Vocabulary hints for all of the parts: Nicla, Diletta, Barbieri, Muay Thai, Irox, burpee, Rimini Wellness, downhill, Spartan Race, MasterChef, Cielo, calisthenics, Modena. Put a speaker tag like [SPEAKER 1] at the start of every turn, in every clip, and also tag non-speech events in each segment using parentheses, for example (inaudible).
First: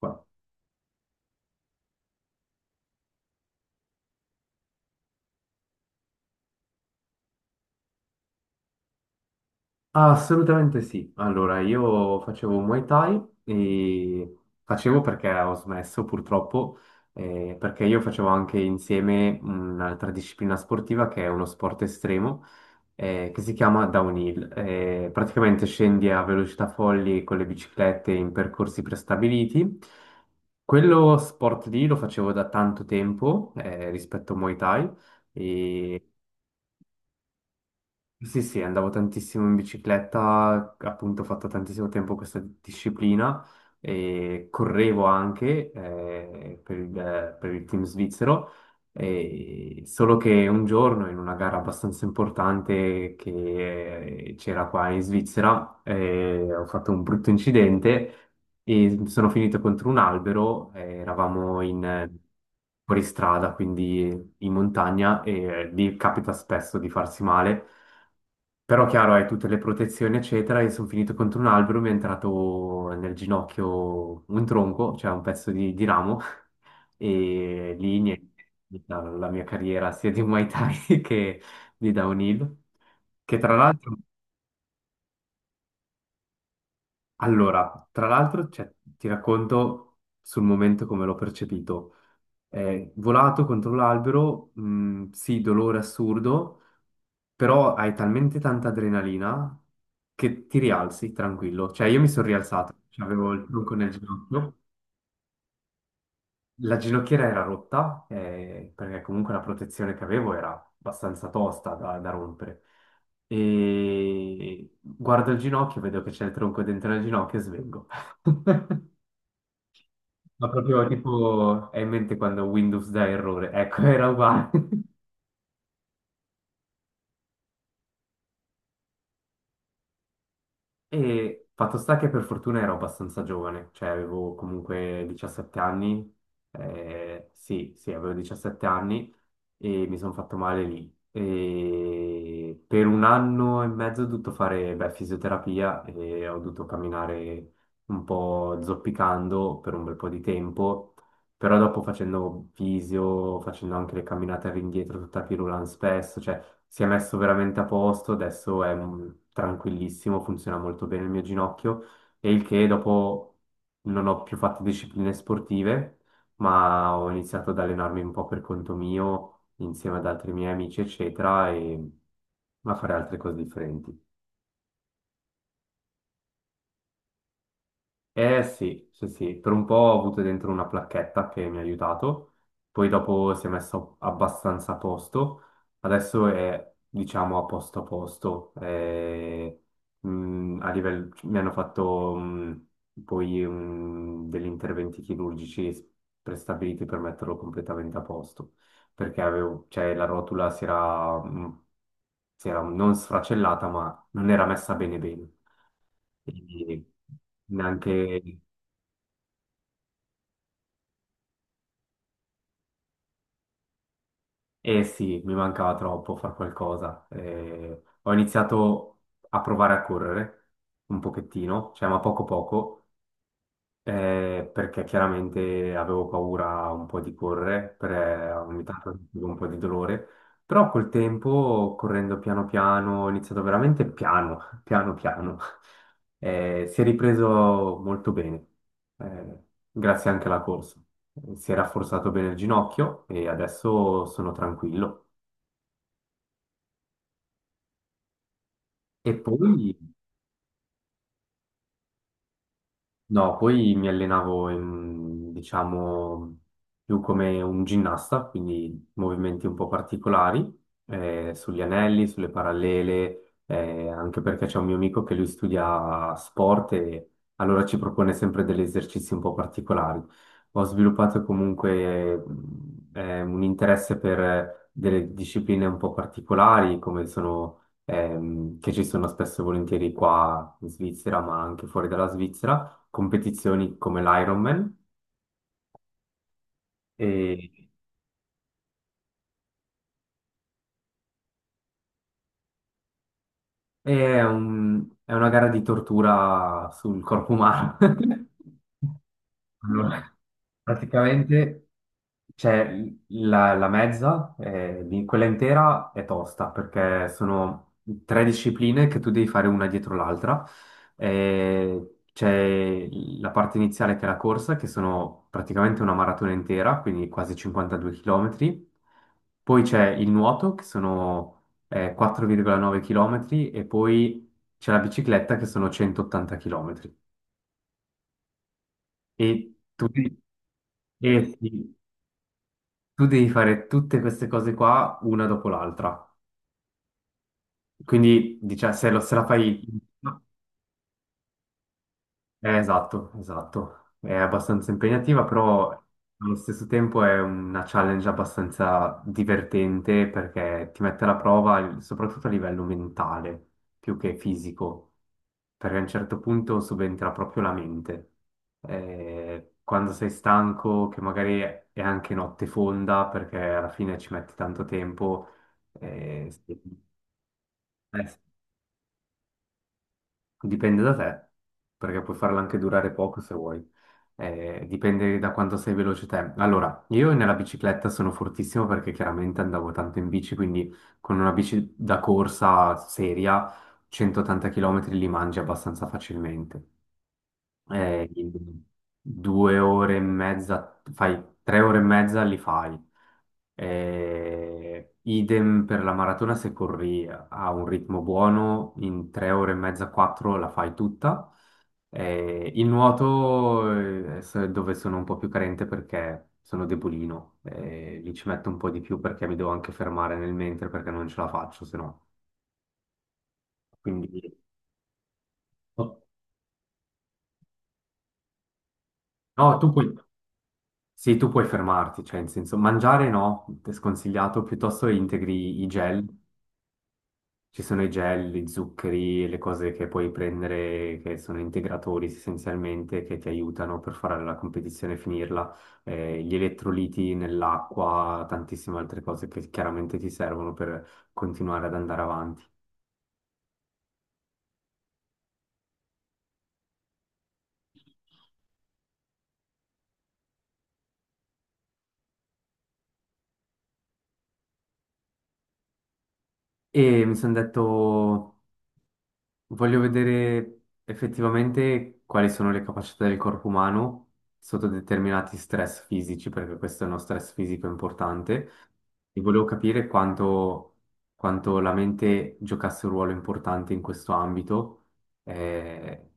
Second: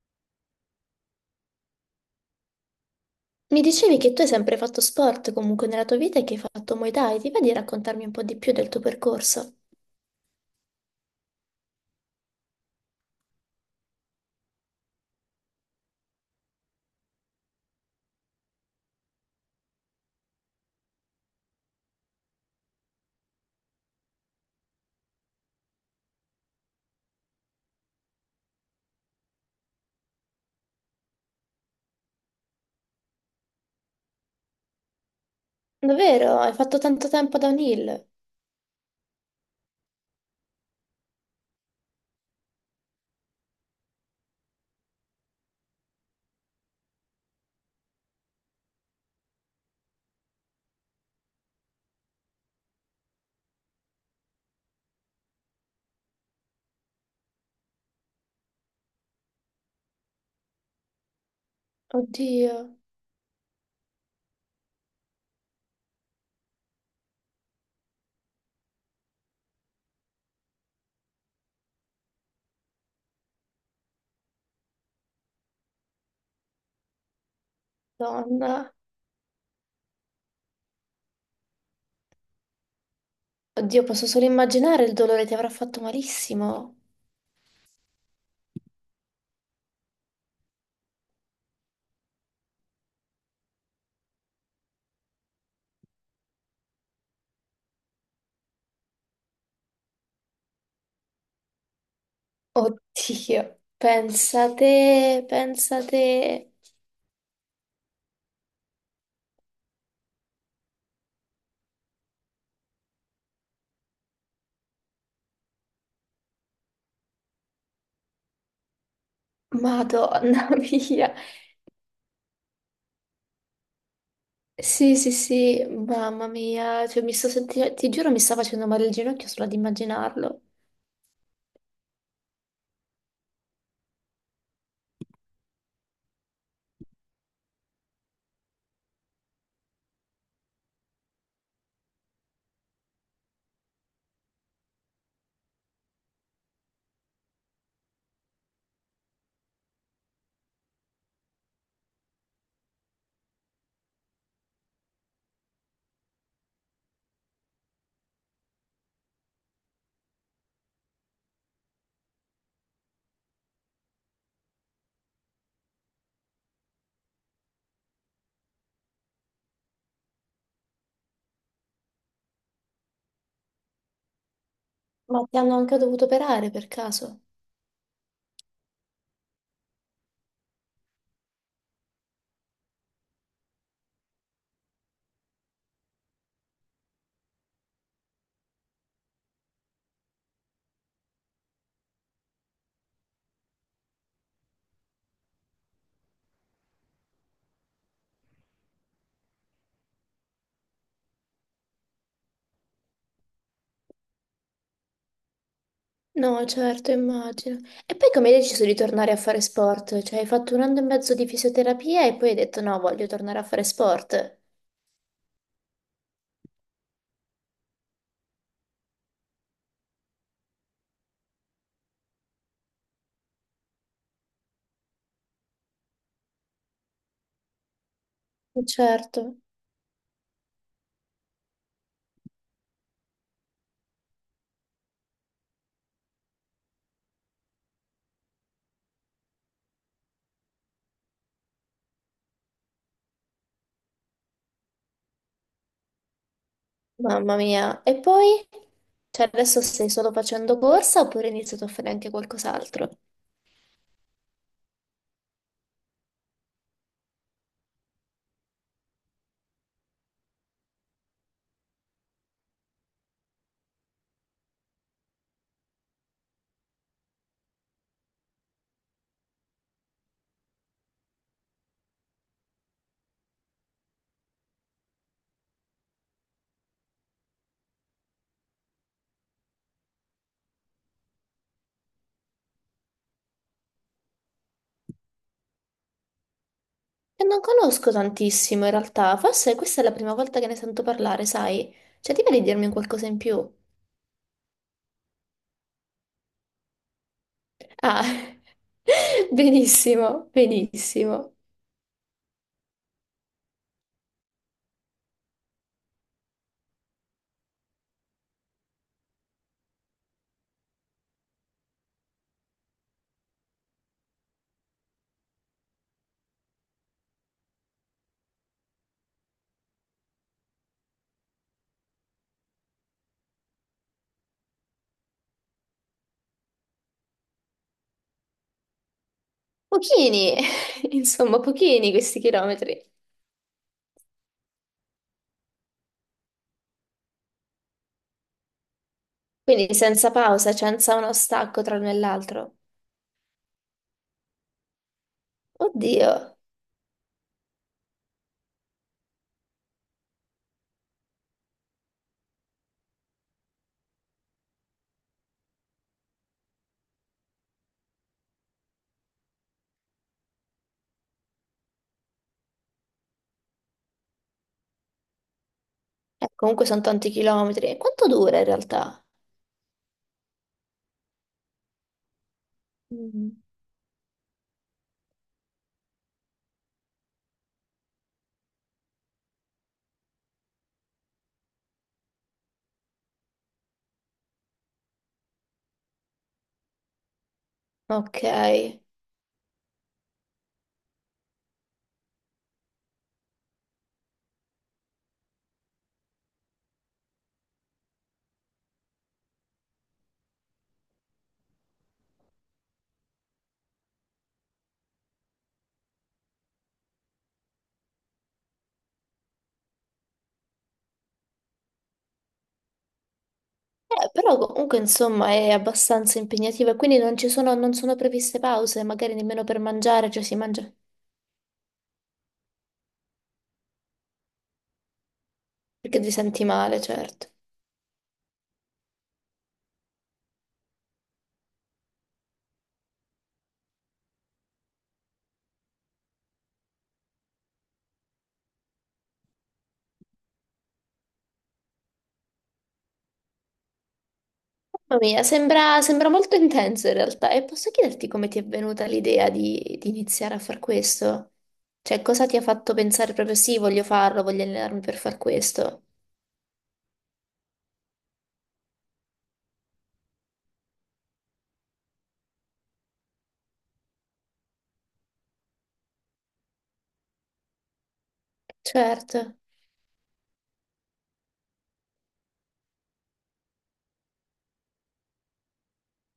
[SPEAKER 1] Qua.
[SPEAKER 2] Mi dicevi che tu hai sempre fatto sport comunque nella tua vita e che hai fatto Muay Thai. Ti va di raccontarmi un po' di più del tuo percorso?
[SPEAKER 1] Assolutamente sì. Allora, io facevo Muay Thai e facevo perché ho smesso purtroppo, perché io facevo anche insieme un'altra disciplina sportiva che è uno sport estremo, che si chiama downhill. Praticamente scendi a velocità folli con le biciclette in percorsi prestabiliti. Quello sport lì lo facevo da tanto tempo, rispetto a Muay Thai. E
[SPEAKER 2] Davvero? Hai fatto tanto tempo da un hill?
[SPEAKER 1] Sì, sì, andavo tantissimo in bicicletta, appunto ho fatto tantissimo tempo questa disciplina e correvo anche per il team svizzero, e solo che un giorno in una gara abbastanza importante che c'era qua in Svizzera ho fatto un brutto incidente e sono finito contro un albero. Eravamo in
[SPEAKER 2] Oddio,
[SPEAKER 1] fuoristrada, quindi in montagna, e lì capita spesso di farsi male. Però chiaro, hai tutte le protezioni, eccetera, e sono finito contro un albero, mi è entrato nel ginocchio un tronco, cioè un pezzo di ramo, (laughs) e lì niente,
[SPEAKER 2] donna.
[SPEAKER 1] la mia carriera sia di Muay Thai (laughs) che di downhill, che tra
[SPEAKER 2] Oddio,
[SPEAKER 1] l'altro,
[SPEAKER 2] posso solo immaginare il dolore, ti avrà fatto malissimo.
[SPEAKER 1] allora, tra l'altro, cioè, ti racconto sul momento come l'ho percepito. È volato contro l'albero, sì, dolore assurdo, però hai talmente tanta adrenalina che ti rialzi tranquillo. Cioè, io mi sono rialzato, cioè, avevo
[SPEAKER 2] Oddio,
[SPEAKER 1] il tronco nel ginocchio,
[SPEAKER 2] pensate, pensate.
[SPEAKER 1] la ginocchiera era rotta, perché comunque la protezione che avevo era abbastanza tosta da rompere. E guardo il ginocchio, vedo che c'è il tronco dentro il ginocchio e svengo. (laughs) Ma
[SPEAKER 2] Madonna (laughs)
[SPEAKER 1] proprio
[SPEAKER 2] mia.
[SPEAKER 1] tipo, è in mente quando Windows dà errore, ecco, era uguale.
[SPEAKER 2] Sì, sì, sì, mamma mia. Cioè, ti giuro, mi sta facendo male il ginocchio solo ad immaginarlo.
[SPEAKER 1] E fatto sta che per fortuna ero abbastanza giovane, cioè avevo comunque 17 anni, sì, sì, avevo 17 anni e mi sono fatto male lì. E per un anno e mezzo ho dovuto fare, beh, fisioterapia, e ho dovuto camminare un po' zoppicando per un bel po' di tempo. Però dopo facendo visio, facendo anche le camminate all'indietro, tutta pirulan spesso, cioè si è messo veramente a posto. Adesso è tranquillissimo, funziona molto bene il mio ginocchio. E il che dopo non ho più fatto discipline sportive, ma ho iniziato ad allenarmi un po' per conto mio, insieme ad altri miei amici, eccetera, e a fare altre cose differenti.
[SPEAKER 2] Ma ti hanno anche dovuto operare per caso?
[SPEAKER 1] Eh sì, sì, sì, per un po' ho avuto dentro una placchetta che mi ha aiutato, poi dopo si è messo abbastanza a posto. Adesso è diciamo a posto a posto, a livello, mi hanno fatto poi degli interventi chirurgici prestabiliti per metterlo completamente a posto, perché avevo, cioè, la rotula si era, si era non sfracellata ma non era messa bene bene.
[SPEAKER 2] No,
[SPEAKER 1] E
[SPEAKER 2] certo, immagino. E
[SPEAKER 1] neanche
[SPEAKER 2] poi come hai deciso di tornare a fare sport? Cioè, hai fatto un anno e mezzo di fisioterapia e poi hai detto no, voglio tornare a fare sport.
[SPEAKER 1] Eh sì, mi mancava troppo far qualcosa. Ho iniziato a provare a correre un pochettino, cioè ma poco poco, perché chiaramente avevo paura un po' di correre, ogni tanto
[SPEAKER 2] Certo,
[SPEAKER 1] avevo un po' di dolore, però col tempo, correndo piano piano, ho iniziato veramente piano, (laughs) piano piano, si è ripreso molto bene, eh, grazie anche alla corsa. Si è rafforzato bene il ginocchio e adesso sono tranquillo.
[SPEAKER 2] mamma mia. E poi?
[SPEAKER 1] E
[SPEAKER 2] Cioè, adesso
[SPEAKER 1] poi,
[SPEAKER 2] stai solo facendo corsa oppure hai iniziato a fare anche qualcos'altro?
[SPEAKER 1] No, poi mi allenavo in, diciamo, più come un ginnasta, quindi movimenti un po' particolari, sugli anelli, sulle parallele, anche perché c'è un mio amico che lui studia sport e allora ci propone sempre degli esercizi un po' particolari. Ho sviluppato comunque, un interesse per delle discipline un po' particolari, come sono, che ci sono spesso e volentieri qua in Svizzera, ma anche fuori dalla Svizzera, competizioni come l'Ironman,
[SPEAKER 2] E non
[SPEAKER 1] e,
[SPEAKER 2] conosco tantissimo in realtà, forse questa è la prima volta che ne sento parlare, sai? Cioè, ti va di dirmi un qualcosa in più?
[SPEAKER 1] e è una gara di tortura sul corpo umano.
[SPEAKER 2] Ah,
[SPEAKER 1] (laughs)
[SPEAKER 2] (laughs)
[SPEAKER 1] Allora,
[SPEAKER 2] benissimo, benissimo.
[SPEAKER 1] praticamente c'è la mezza, quella intera è tosta perché sono tre discipline che tu devi fare una dietro l'altra. C'è la parte iniziale che è la corsa, che sono praticamente una maratona intera, quindi quasi 52 km. Poi c'è il nuoto, che sono 4,9 km, e poi c'è la bicicletta, che sono 180 km. E tutti...
[SPEAKER 2] Pochini, (laughs) insomma, pochini questi chilometri.
[SPEAKER 1] tu devi fare tutte queste cose qua una dopo l'altra. Quindi, diciamo, se la fai...
[SPEAKER 2] Quindi senza pausa, senza uno stacco tra l'uno e l'altro.
[SPEAKER 1] Esatto, esatto. È abbastanza impegnativa, però
[SPEAKER 2] Oddio.
[SPEAKER 1] allo stesso tempo è una challenge abbastanza divertente perché ti mette alla prova, soprattutto a livello mentale, più che fisico, perché a un certo punto subentra proprio la mente. Quando sei stanco, che magari è anche notte fonda, perché alla fine ci metti tanto tempo, sì.
[SPEAKER 2] Comunque sono tanti chilometri. E
[SPEAKER 1] Eh,
[SPEAKER 2] quanto dura in realtà?
[SPEAKER 1] Dipende da te, perché puoi farla anche durare poco se
[SPEAKER 2] Mm.
[SPEAKER 1] vuoi. Dipende da quanto sei veloce te. Allora, io nella bicicletta sono fortissimo perché chiaramente andavo tanto in bici, quindi con una bici da corsa seria, 180 km li mangi abbastanza facilmente.
[SPEAKER 2] Ok.
[SPEAKER 1] In 2 ore e mezza, fai 3 ore e mezza li fai. Idem per la maratona, se corri a un ritmo buono, in 3 ore e mezza, quattro la fai tutta. Il nuoto è dove sono un po' più carente perché sono debolino, lì ci metto un po' di più perché mi devo anche fermare nel mentre perché non ce la faccio, se no. Quindi,
[SPEAKER 2] Però comunque insomma è
[SPEAKER 1] no,
[SPEAKER 2] abbastanza impegnativa, quindi non sono previste pause, magari nemmeno
[SPEAKER 1] no,
[SPEAKER 2] per
[SPEAKER 1] tu puoi,
[SPEAKER 2] mangiare, cioè si mangia
[SPEAKER 1] sì, tu puoi fermarti, cioè in senso mangiare no, è sconsigliato, piuttosto integri i
[SPEAKER 2] perché
[SPEAKER 1] gel.
[SPEAKER 2] ti senti male, certo.
[SPEAKER 1] Ci sono i gel, gli zuccheri, le cose che puoi prendere che sono integratori essenzialmente che ti aiutano per fare la competizione e finirla, gli elettroliti nell'acqua, tantissime altre cose che chiaramente ti servono per continuare ad andare avanti.
[SPEAKER 2] Mamma mia, sembra molto intenso in realtà. E posso chiederti come ti è venuta l'idea di iniziare a far questo? Cioè, cosa ti ha fatto pensare proprio sì, voglio farlo, voglio allenarmi per far questo?
[SPEAKER 1] E mi sono detto: voglio vedere effettivamente quali sono le capacità del corpo umano sotto determinati stress fisici, perché questo è uno stress fisico importante, e
[SPEAKER 2] Certo,
[SPEAKER 1] volevo capire quanto, la mente giocasse un ruolo importante in questo ambito, eh,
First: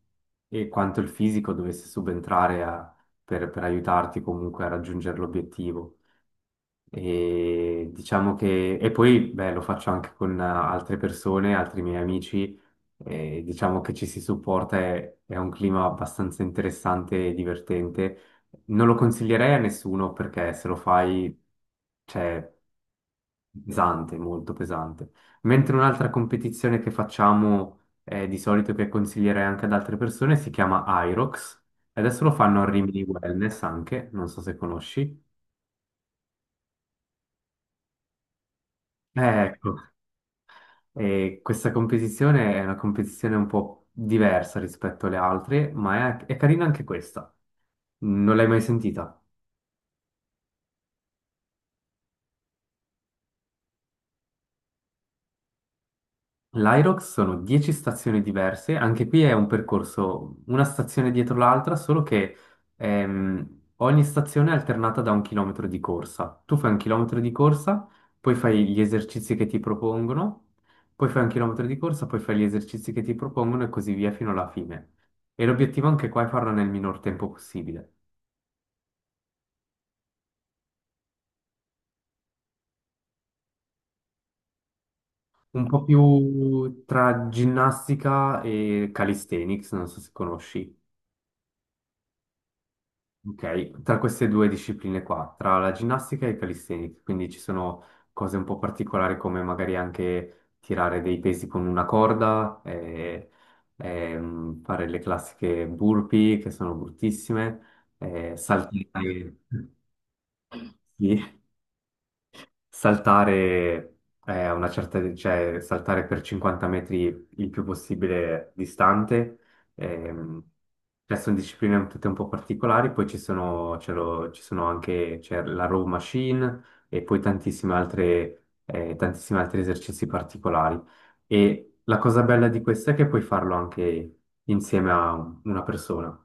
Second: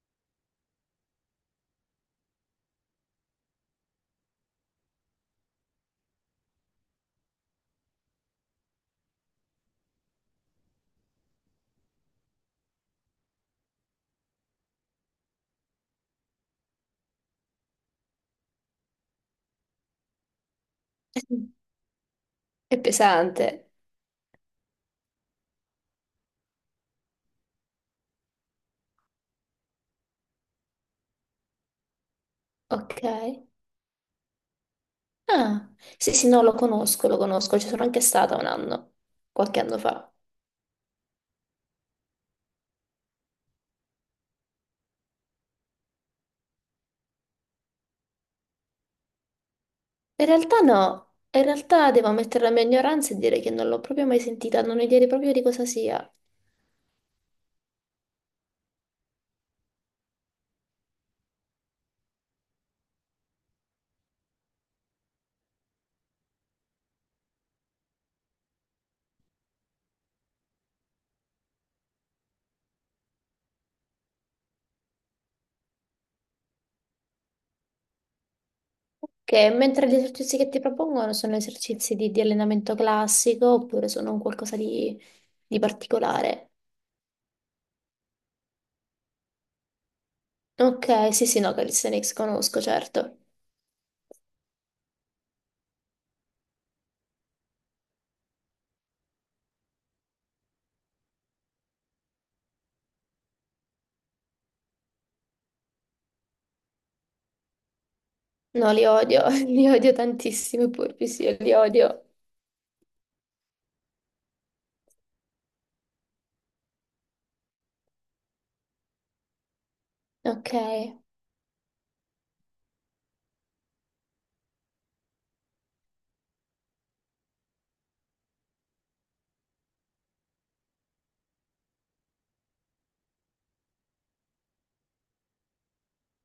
[SPEAKER 1] e quanto il fisico dovesse subentrare per aiutarti comunque a raggiungere l'obiettivo. E diciamo che, e poi beh, lo faccio anche con altre persone, altri miei amici, e diciamo che ci si supporta, è un clima abbastanza interessante e divertente. Non lo consiglierei a nessuno perché se lo fai, cioè,
[SPEAKER 2] è pesante.
[SPEAKER 1] pesante, molto pesante. Mentre un'altra competizione che facciamo, di solito, che consiglierei anche ad altre persone, si chiama Irox. Adesso lo fanno a
[SPEAKER 2] Ok.
[SPEAKER 1] Rimini Wellness anche, non so se conosci.
[SPEAKER 2] Ah, sì, sì, no, lo conosco, ci sono anche stata un anno,
[SPEAKER 1] Eh,
[SPEAKER 2] qualche
[SPEAKER 1] Ecco.
[SPEAKER 2] anno fa.
[SPEAKER 1] E questa competizione è una competizione un po' diversa rispetto alle altre, ma è carina anche questa. Non l'hai mai sentita?
[SPEAKER 2] In realtà no, in realtà devo ammettere la mia ignoranza e dire che non l'ho proprio mai sentita, non ho idea proprio di cosa sia.
[SPEAKER 1] L'Irox sono 10 stazioni diverse, anche qui è un percorso, una stazione dietro l'altra, solo che ogni stazione è alternata da un chilometro di corsa. Tu fai un chilometro di corsa, poi fai gli esercizi che ti propongono, poi fai un chilometro di corsa, poi fai gli esercizi che ti propongono, e così via fino alla fine. E l'obiettivo anche qua è farlo nel minor tempo possibile.
[SPEAKER 2] Ok, mentre gli esercizi che ti propongono sono esercizi di allenamento classico oppure sono un qualcosa di
[SPEAKER 1] Un po'
[SPEAKER 2] particolare?
[SPEAKER 1] più tra ginnastica e calisthenics, non so se conosci.
[SPEAKER 2] Ok, sì, sì, no, calisthenics conosco, certo.
[SPEAKER 1] Ok, tra queste due discipline qua, tra la ginnastica e il calisthenics, quindi ci sono cose un po' particolari come magari anche tirare dei pesi con una corda, fare le classiche burpee che sono bruttissime,
[SPEAKER 2] No, li odio,
[SPEAKER 1] saltare,
[SPEAKER 2] (laughs) li odio tantissimo, i
[SPEAKER 1] (laughs)
[SPEAKER 2] polpi, sì, io
[SPEAKER 1] sì,
[SPEAKER 2] li odio.
[SPEAKER 1] saltare a una certa, cioè saltare per 50 metri il più possibile distante. Ehm,
[SPEAKER 2] Ok.
[SPEAKER 1] cioè, sono discipline tutte un po' particolari, poi ci sono, ci sono anche, c'è la row machine e poi tantissime altre, tantissimi altri esercizi particolari. E la cosa bella di questo è che puoi farlo anche insieme a una persona.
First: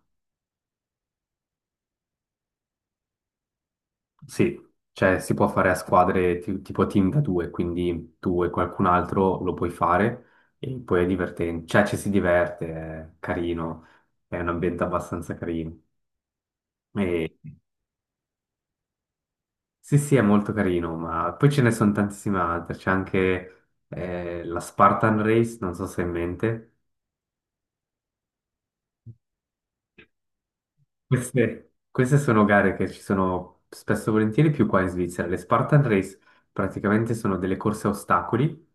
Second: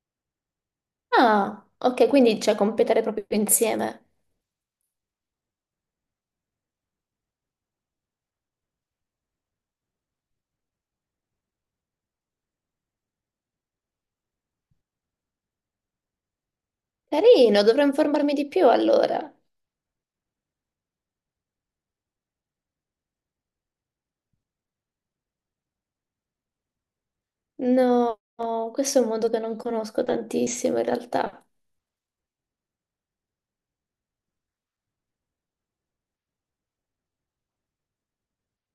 [SPEAKER 2] Ah, ok, quindi cioè competere proprio insieme.
[SPEAKER 1] Sì, cioè si può fare a squadre, tipo team da due, quindi tu e qualcun altro lo puoi fare, e poi è divertente, cioè ci si diverte, è carino, è un ambiente abbastanza carino. E-
[SPEAKER 2] Carino, dovrò informarmi di più allora.
[SPEAKER 1] Sì, sì, è molto carino, ma poi ce ne sono tantissime altre, c'è anche la Spartan Race, non so se hai in mente.
[SPEAKER 2] No, questo è un mondo che non conosco tantissimo in realtà.
[SPEAKER 1] Queste sono gare che ci sono spesso e volentieri più qua in Svizzera. Le Spartan Race praticamente sono delle corse a ostacoli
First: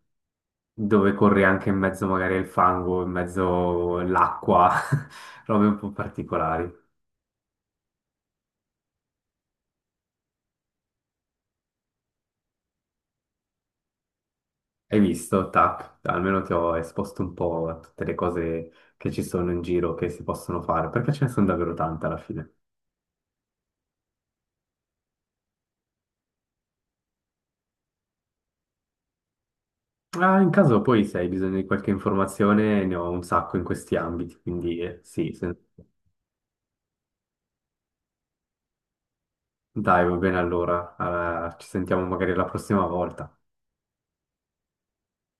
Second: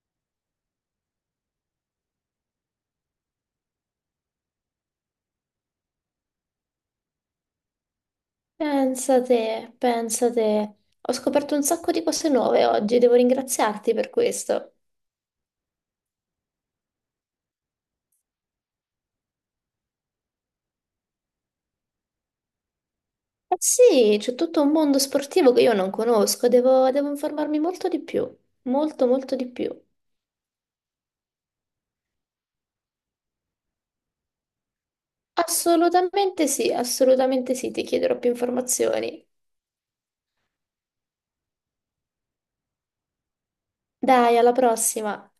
[SPEAKER 1] dove corri anche in mezzo magari al fango, in mezzo all'acqua, (laughs) robe un po' particolari.
[SPEAKER 2] Pensa te, pensa te. Ho scoperto un sacco di cose nuove oggi, devo ringraziarti per questo.
[SPEAKER 1] Hai visto? Tac, almeno ti ho esposto un po' a tutte le cose che ci sono in giro, che si possono fare, perché ce ne sono davvero tante alla fine.
[SPEAKER 2] Eh sì, c'è tutto un mondo sportivo che io non conosco, devo informarmi molto di più, molto molto di più.
[SPEAKER 1] Ah, in caso poi se hai bisogno di qualche informazione, ne ho un sacco in questi ambiti, quindi sì,
[SPEAKER 2] Assolutamente sì, ti chiederò più informazioni.
[SPEAKER 1] dai, va bene allora. Ah, ci sentiamo magari la prossima volta.
[SPEAKER 2] Dai, alla prossima!